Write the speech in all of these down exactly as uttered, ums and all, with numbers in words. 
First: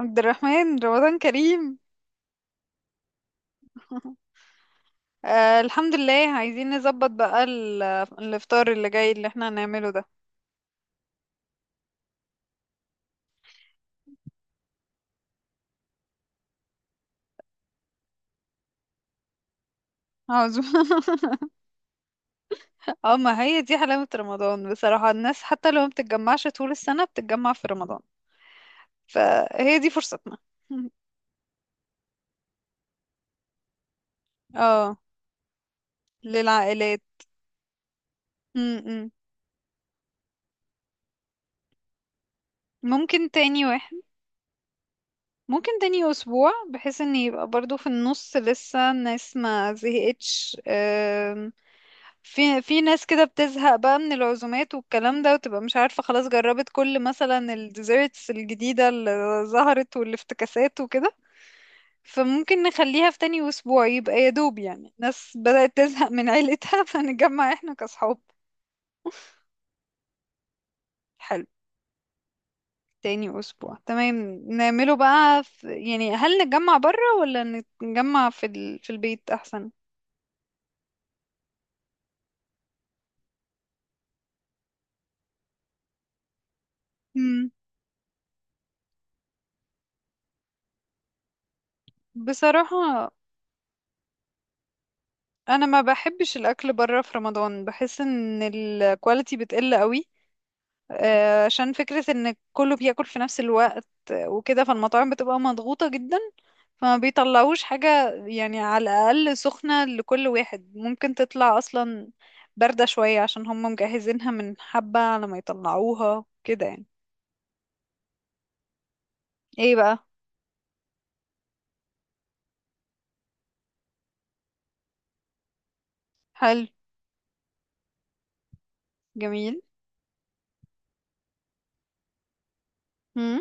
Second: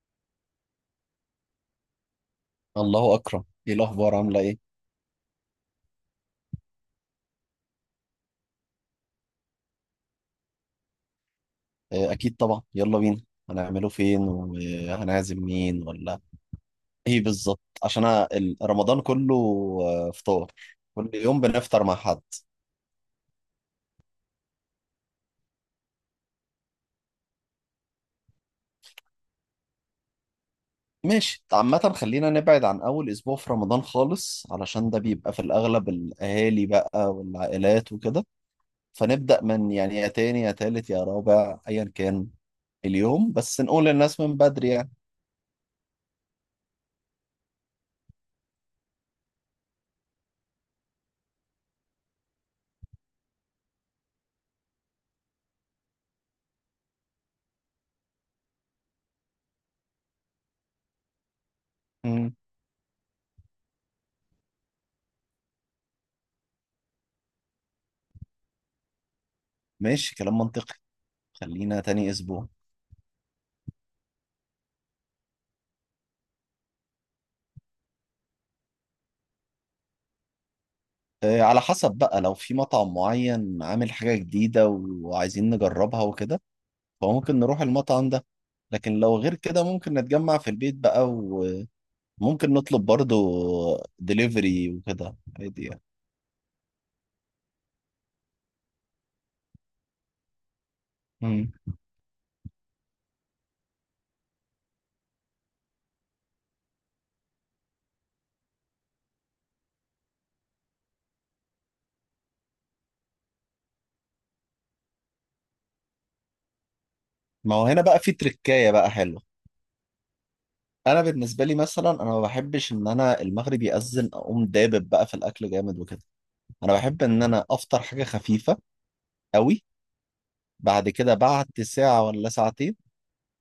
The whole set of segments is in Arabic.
عبد الرحمن رمضان كريم. الله أكرم، إيه الأخبار؟ عاملة إيه؟ آه، الحمد لله. عايزين نظبط بقى ال- الافطار اللي جاي اللي احنا هنعمله ده. آه، أكيد طبعا، يلا بينا. هنعمله فين وهنعزم مين ولا إيه بالظبط؟ عشان أنا ال- رمضان كله آه، فطار، عاوز. كل يوم بنفطر مع حد. اه، ما هي دي حلاوة رمضان بصراحة، الناس حتى لو ما بتتجمعش طول السنة بتتجمع في رمضان، فهي دي فرصتنا. ماشي، عامة خلينا نبعد عن أول أسبوع في رمضان خالص، علشان اه، ده بيبقى في الأغلب الأهالي للعائلات. بقى والعائلات وكده. م -م. فنبدأ من يعني يا تاني يا تالت يا رابع أيا كان ممكن اليوم، بس تاني نقول واحد. للناس من بدري يعني. ممكن تاني اسبوع بحيث ان يبقى برضو في النص لسه الناس ما زهقتش، آم، في في ناس كده بتزهق بقى من العزومات والكلام ده، وتبقى مش عارفة خلاص جربت كل مثلا الديزيرتس الجديدة اللي ظهرت والافتكاسات وكده. مم. فممكن نخليها في تاني أسبوع، يبقى يا دوب يعني الناس بدأت تزهق من عيلتها. فنتجمع احنا كأصحاب. ماشي، كلام منطقي. حلو. خلينا تاني أسبوع. تاني أسبوع، تمام. نعمله بقى في، يعني هل نتجمع برا ولا نتجمع في ال... في البيت أحسن؟ آه، على حسب بقى، لو في مطعم معين عامل حاجة جديدة وعايزين نجربها وكده، فممكن مم. نروح المطعم ده. لكن لو غير كده، ممكن نتجمع في البيت بقى، وممكن نطلب بصراحة، برضو دليفري وكده عادي أنا ما يعني. بحبش الأكل برا في رمضان، بحس إن الكواليتي بتقل قوي، آه، مم. عشان فكرة ان كله بياكل في نفس الوقت وكده، فالمطاعم بتبقى مضغوطة جدا، فما بيطلعوش حاجة يعني على الأقل سخنة لكل واحد، ممكن تطلع أصلا باردة شوية عشان هم مجهزينها من حبة على ما يطلعوها كده يعني. ما هو هنا بقى في تركاية بقى حلوة. ايه بقى؟ أنا بالنسبة لي مثلا، أنا ما بحبش إن أنا المغرب يأذن أقوم دابب بقى في الأكل جامد وكده. حلو. أنا بحب إن أنا أفطر حاجة خفيفة جميل. قوي، بعد كده بعد ساعة ولا ساعتين هم.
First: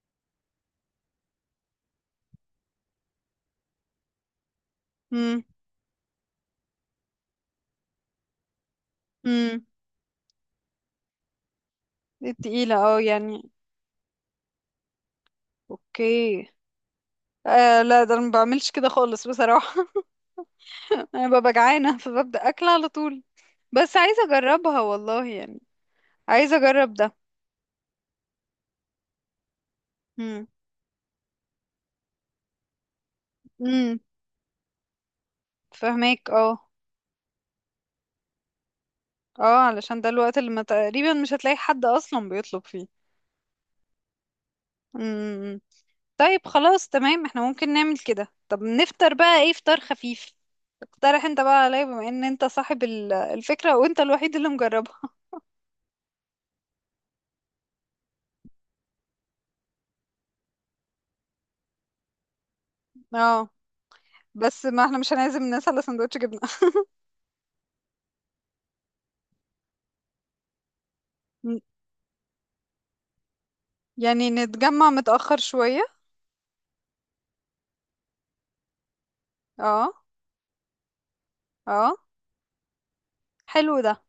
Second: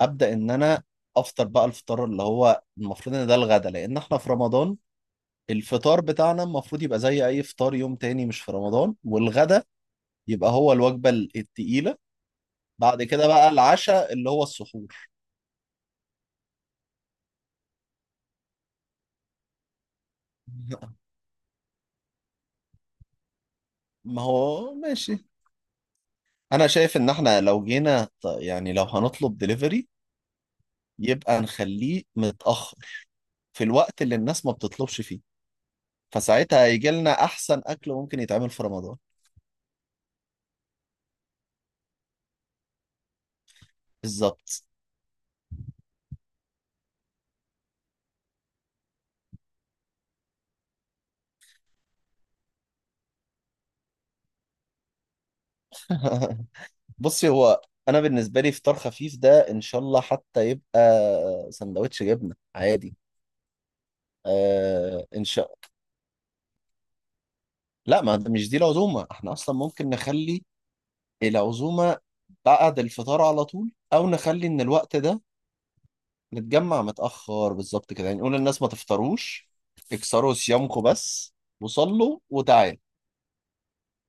ابدا ان انا افطر بقى الفطار، اللي هو المفروض ان ده الغدا، لان احنا في رمضان. هم. الفطار بتاعنا المفروض يبقى زي اي فطار يوم تاني مش في رمضان، والغدا هم. يبقى هو الوجبه ال- التقيله. التقيلة، اه بعد كده يعني. بقى العشاء اللي هو السحور. اوكي. آه، لا، ده انا ما بعملش كده خالص بصراحة. انا ببقى جعانة فببدأ اكل على طول، بس ما عايزة هو اجربها والله ماشي. يعني. عايزة انا اجرب شايف ان ده. احنا لو جينا ط- يعني لو هنطلب دليفري، امم يبقى نخليه متاخر في امم الوقت اللي الناس ما بتطلبش فيه. فهماك، اه. فساعتها هيجي لنا احسن اكل ممكن يتعمل في رمضان. اه، علشان ده الوقت اللي ما تقريبا مش هتلاقي حد اصلا بيطلب فيه. بالظبط. امم طيب، خلاص، تمام، احنا ممكن نعمل كده. طب نفطر بقى ايه، فطار خفيف؟ اقترح انت بقى عليا بما ان انت صاحب ال- الفكرة، وانت الوحيد اللي مجربها. بصي، هو انا بالنسبه لي فطار خفيف ده ان شاء الله حتى يبقى سندوتش جبنه عادي. اه. بس ما احنا آه مش ان هنعزم شاء. الناس على سندوتش جبنة. لا، ما ده مش دي العزومه، احنا اصلا ممكن نخلي م- العزومه بعد الفطار على طول، او يعني نخلي ان نتجمع الوقت ده متأخر شوية. نتجمع متاخر بالظبط كده. يعني نقول للناس ما تفطروش، اه، اكسروا صيامكم بس اه، وصلوا وتعالوا. حلو ده.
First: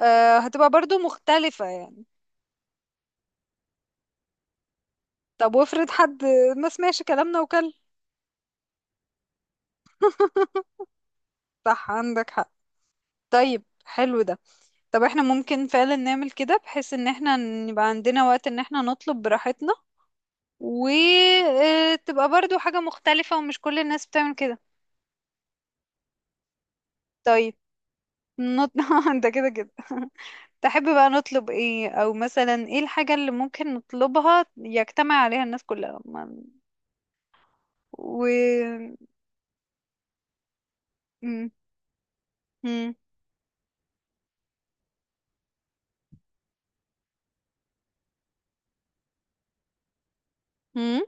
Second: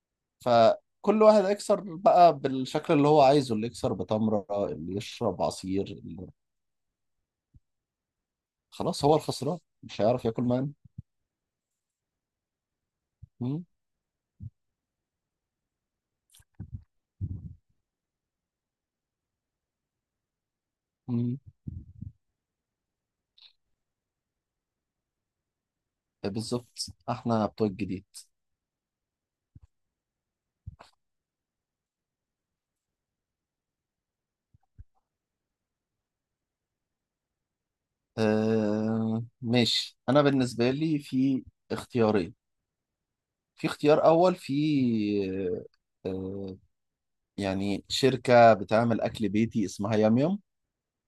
آه، هتبقى برضو فكل واحد مختلفة يكسر يعني. بقى بالشكل اللي هو عايزه، اللي يكسر بتمره، اللي يشرب طب عصير، وافرض حد اللي... ما سمعش كلامنا وكل؟ خلاص، هو الخسران مش هيعرف ياكل معانا. صح، عندك حق. طيب، مم. حلو ده. طب احنا ممكن فعلا نعمل كده، بحيث ان احنا يبقى عندنا وقت ان احنا نطلب براحتنا، مم. وتبقى برضو حاجة مختلفة ومش كل الناس بتعمل كده. بالظبط، احنا طيب بتوع الجديد. نط... انت كده كده. تحب بقى نطلب ايه، او مثلا ايه الحاجة اللي ممكن نطلبها يجتمع عليها الناس كلها ما- و آه ماشي، انا بالنسبه لي في مم. اختيارين. مم. في اختيار اول، في آه آه، يعني شركه بتعمل اكل بيتي اسمها يام يام. مم.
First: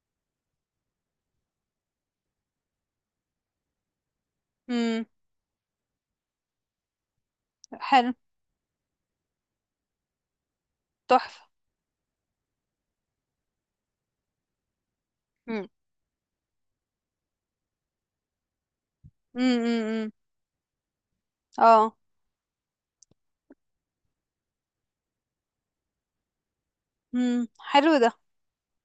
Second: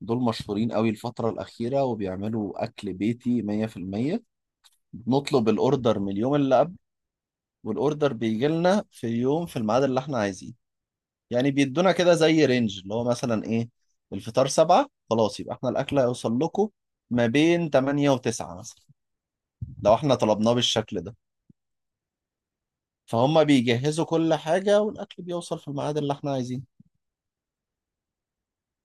دول مشهورين قوي الفتره الاخيره وبيعملوا اكل بيتي مية في المية. مم. بنطلب الاوردر من اليوم اللي قبل، حلو. والاوردر بيجي لنا في اليوم في الميعاد اللي احنا عايزينه. تحفة. يعني بيدونا كده زي رينج اللي هو مثلا ايه، الفطار سبعة، خلاص يبقى مم. احنا الاكل هيوصل لكم ما بين تمانية وتسعة مثلا. مم. لو مم. مم. احنا طلبناه بالشكل ده، اه. فهم بيجهزوا كل حاجة والاكل بيوصل في الميعاد اللي احنا عايزينه. مم. حلو ده.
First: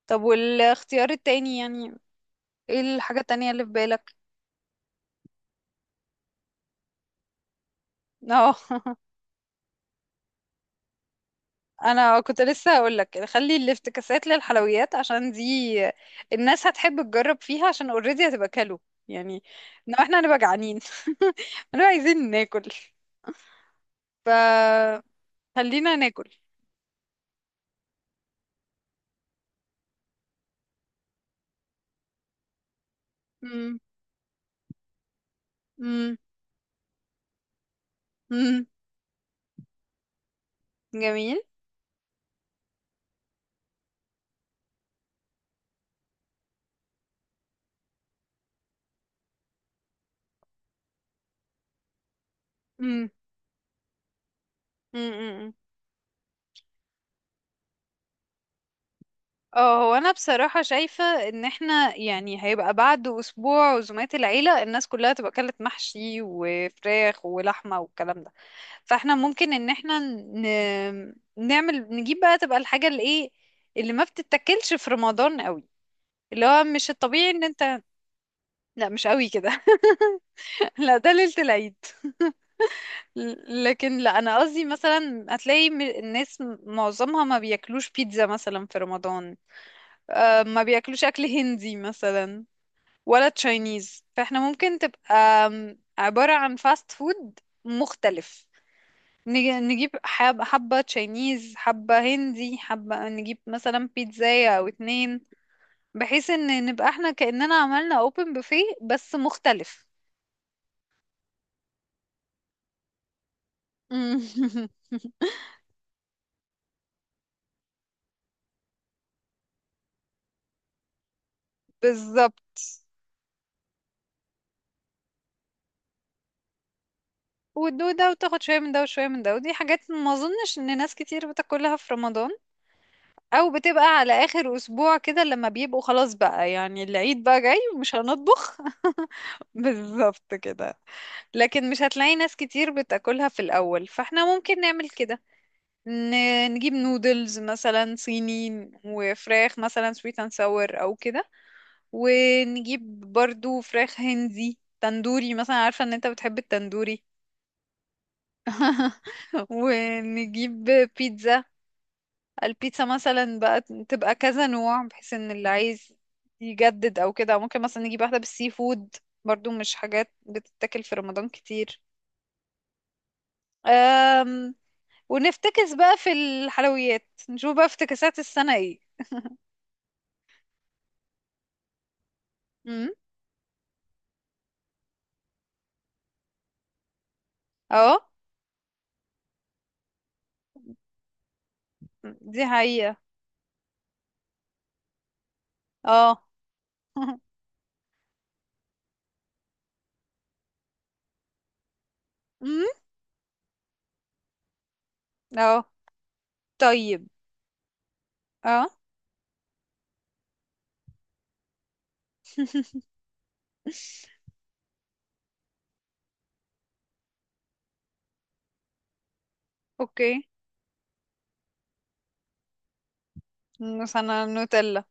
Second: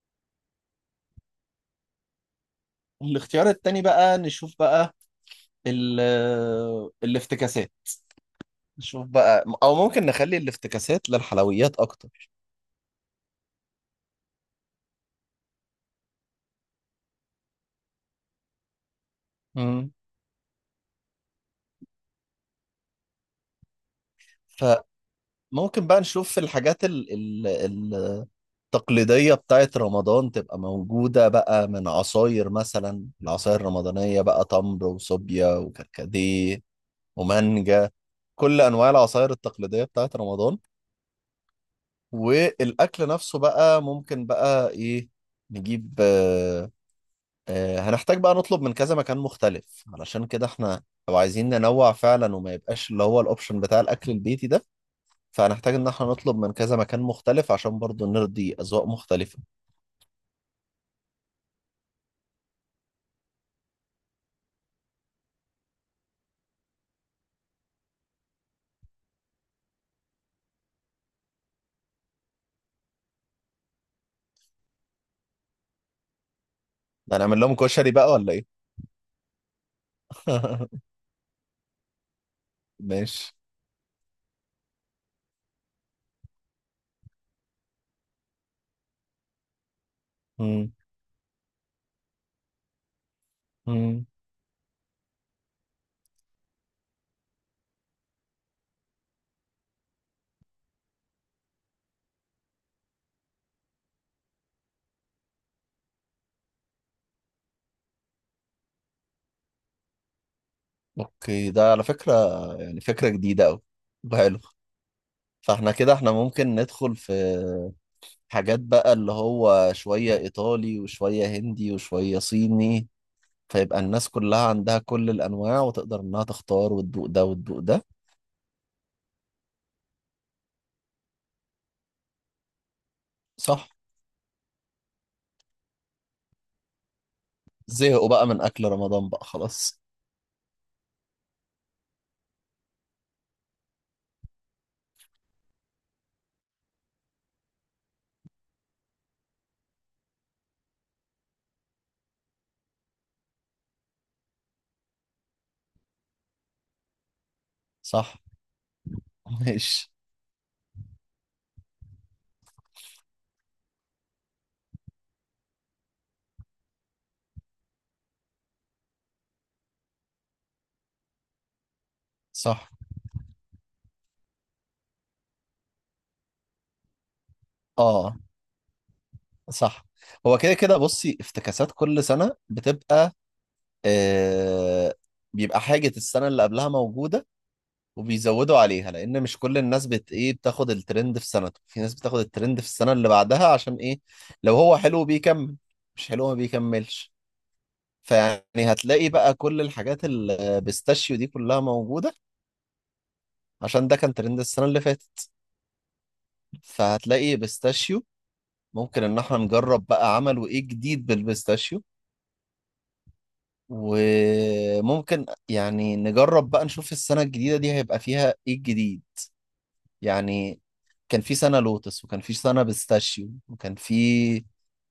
طب والاختيار التاني يعني، ايه الحاجة الاختيار التانية اللي في التاني بالك؟ بقى نشوف بقى ال آه، الافتكاسات. اه. نشوف بقى، او ممكن نخلي الافتكاسات للحلويات انا اكتر. كنت لسه هقولك خلي الافتكاسات للحلويات، عشان دي الناس هتحب تجرب فيها، عشان اوريدي هتبقى كلو يعني، مم. ان احنا هنبقى جعانين. هنبقى عايزين ناكل، فممكن فخلينا بقى ناكل. نشوف الحاجات ال- ال- التقليدية بتاعت رمضان تبقى موجودة بقى، من عصاير مثلا، العصاير امم. الرمضانية بقى، تمر وصوبيا امم. وكركديه ومانجا، كل امم. أنواع العصاير التقليدية بتاعت رمضان. جميل. والأكل نفسه بقى ممكن بقى إيه نجيب، آه آه هنحتاج بقى نطلب من كذا مكان مختلف، علشان كده إحنا لو عايزين ننوع فعلا وما يبقاش اللي هو الأوبشن بتاع الأكل البيتي ده، امم. فهنحتاج إن إحنا نطلب من كذا مكان مختلف عشان برضو نرضي أذواق مختلفة. اه، هو انا بصراحة شايفة ان احنا يعني هيبقى بعد اسبوع عزومات العيلة، الناس كلها تبقى اكلت محشي وفراخ ولحمة والكلام ده. فاحنا ممكن ان احنا ن... نعمل، نجيب بقى، تبقى الحاجة اللي ايه، اللي ما بتتاكلش في رمضان قوي، اللي هو مش ده الطبيعي هنعمل ان لهم انت. كشري بقى ولا إيه؟ لا، مش قوي كده. لا، ده ليلة العيد. ماشي. ل- لكن لا، انا قصدي مثلا هتلاقي م- الناس م- معظمها ما بياكلوش بيتزا مثلا في رمضان، آه، ما مم. بياكلوش اكل هندي مثلا، ولا تشاينيز. مم. فاحنا ممكن تبقى أم، عبارة عن فاست فود مختلف. نج- نجيب حب- حبة تشاينيز، حبة هندي، حبة نجيب مثلا بيتزاية أو اتنين، بحيث ان نبقى احنا كأننا عملنا اوبن بوفيه بس مختلف. اوكي، ده على فكرة يعني فكرة جديدة أوي وحلو. فاحنا كده احنا ممكن ندخل في حاجات بقى، اللي هو شوية إيطالي وشوية هندي وشوية بالظبط. صيني، فيبقى الناس كلها عندها كل الأنواع وتقدر إنها تختار وتدوق ده وتدوق ده. وتدوق ده وتاخد شوية من ده وشوية من ده، ودي حاجات ما اظنش ان ناس كتير بتاكلها في رمضان، او صح. بتبقى على اخر اسبوع كده لما بيبقوا خلاص بقى، يعني العيد بقى جاي ومش زهقوا بقى من هنطبخ. أكل رمضان بقى خلاص. بالظبط كده. لكن مش هتلاقي ناس كتير بتاكلها في الاول، فاحنا ممكن نعمل كده. ن- نجيب نودلز مثلا صيني، وفراخ مثلا سويت اند ساور او كده، ونجيب برضو فراخ هندي تندوري مثلا، عارفة ان انت بتحب التندوري. صح. ماشي. ونجيب بيتزا. البيتزا مثلا بقى تبقى كذا نوع، بحيث ان اللي عايز يجدد او كده ممكن مثلا نجيب واحدة بالسي فود، برضو مش حاجات بتتاكل في رمضان كتير. صح. أم ونفتكس بقى في الحلويات، نشوف بقى اه، افتكاسات السنة ايه. صح. هو كده كده، بصي افتكاسات كل سنة امم. بتبقى آه، بيبقى حاجة السنة اللي قبلها موجودة، اه. وبيزودوا عليها لأن مش كل الناس بت إيه بتاخد الترند في سنته، في ناس بتاخد دي الترند في السنة حقيقة. اللي بعدها، عشان إيه؟ لو هو حلو بيكمل، مش اه. حلو ما بيكملش. فيعني هتلاقي بقى كل الحاجات البيستاشيو دي كلها موجودة، امم. عشان ده كان ترند السنة اللي فاتت. اه، طيب. فهتلاقي بيستاشيو. اه. ممكن إن احنا نجرب بقى عملوا إيه جديد بالبيستاشيو. وممكن يعني نجرب بقى نشوف السنة الجديدة دي هيبقى فيها إيه الجديد. اوكي. يعني كان في سنة لوتس، وكان في سنة بيستاشيو، وكان في سنة نوتيلا.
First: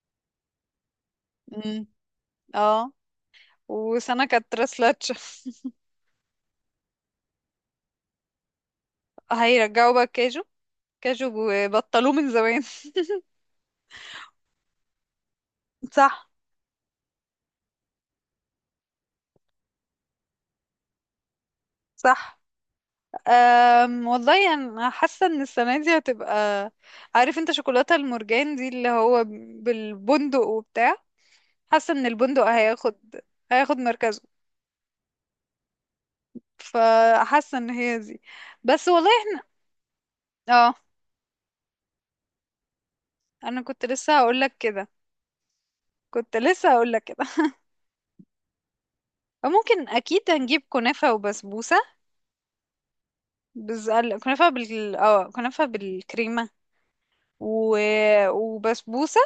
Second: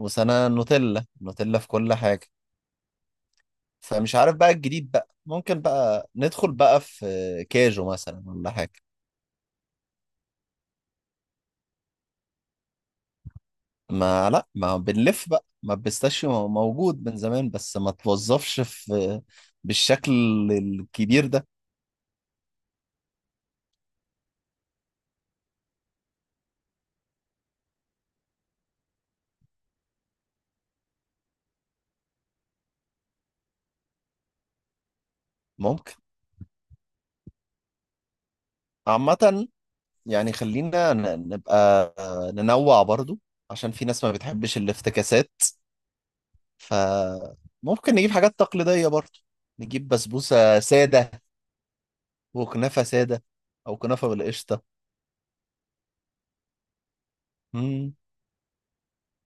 وسنة نوتيلا. نوتيلا في امم. كل حاجة. اه. فمش وسنة عارف بقى كانت الجديد بقى، راسلاتش. ممكن بقى ندخل بقى في كاجو مثلا ولا حاجة. هيرجعوا بقى الكاجو. كاجو بطلوه من زمان. ما لا، ما بنلف بقى، ما صح، البيستاشيو موجود من زمان بس ما توظفش في بالشكل الكبير ده. صح. أم والله انا حاسه ان السنه دي هتبقى، عارف انت شوكولاته المرجان دي اللي هو بالبندق وبتاع، حاسه ان البندق هياخد هياخد مركزه. ممكن. فحاسه ان هي دي. بس والله احنا، عامة يعني اه. خلينا ن- نبقى ننوع برضو، انا عشان كنت في ناس ما لسه هقول لك بتحبش كده، الافتكاسات. كنت لسه هقول لك كده. فممكن نجيب حاجات تقليدية برضه. ممكن نجيب اكيد بسبوسة هنجيب كنافه سادة وبسبوسه. وكنافة سادة أو بز... كنافة كنافه بالقشطة. بال اه كنافه بالكريمه. و... مم، وبسبوسه.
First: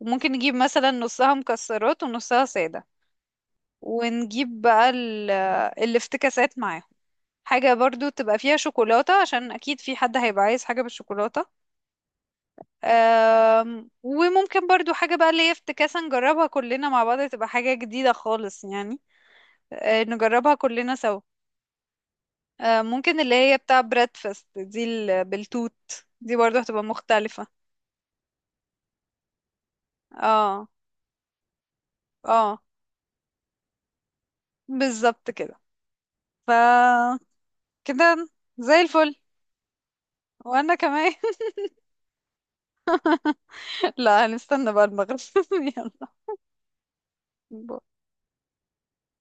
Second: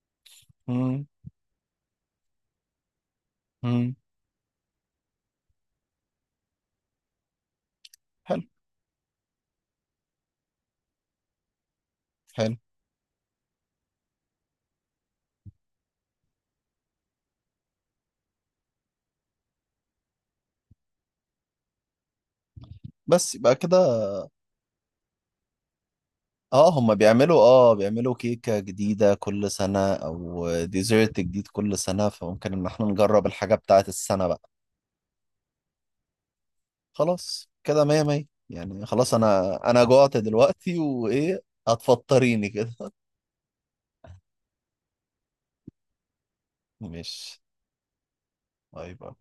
وممكن نجيب مثلا مم، نصها مكسرات ونصها ساده، مم. ونجيب بقى ال- الافتكاسات معاهم، حاجة برضو تبقى حلو، فيها شوكولاتة عشان أكيد في حد هيبقى عايز حاجة بالشوكولاتة. حلو. أم، وممكن برضو حاجة بقى اللي هي افتكاسة نجربها كلنا مع بعض، تبقى حاجة جديدة خالص يعني. أه، نجربها كلنا سوا. أه، ممكن اللي بس يبقى هي كده. بتاع بريدفاست دي ال- بالتوت دي برضو اه، هتبقى هما بيعملوا مختلفة. اه بيعملوا كيكة جديدة كل سنة أو اه، ديزرت جديد كل سنة، فممكن اه، إن احنا نجرب الحاجة بتاعة السنة بقى. بالظبط كده. ف خلاص كده مية مية كده زي يعني، خلاص الفل. أنا أنا جوعت وانا دلوقتي كمان. وإيه. هتفطريني كده. لا، هنستنى بقى المغرب. مش. يلا. طيب.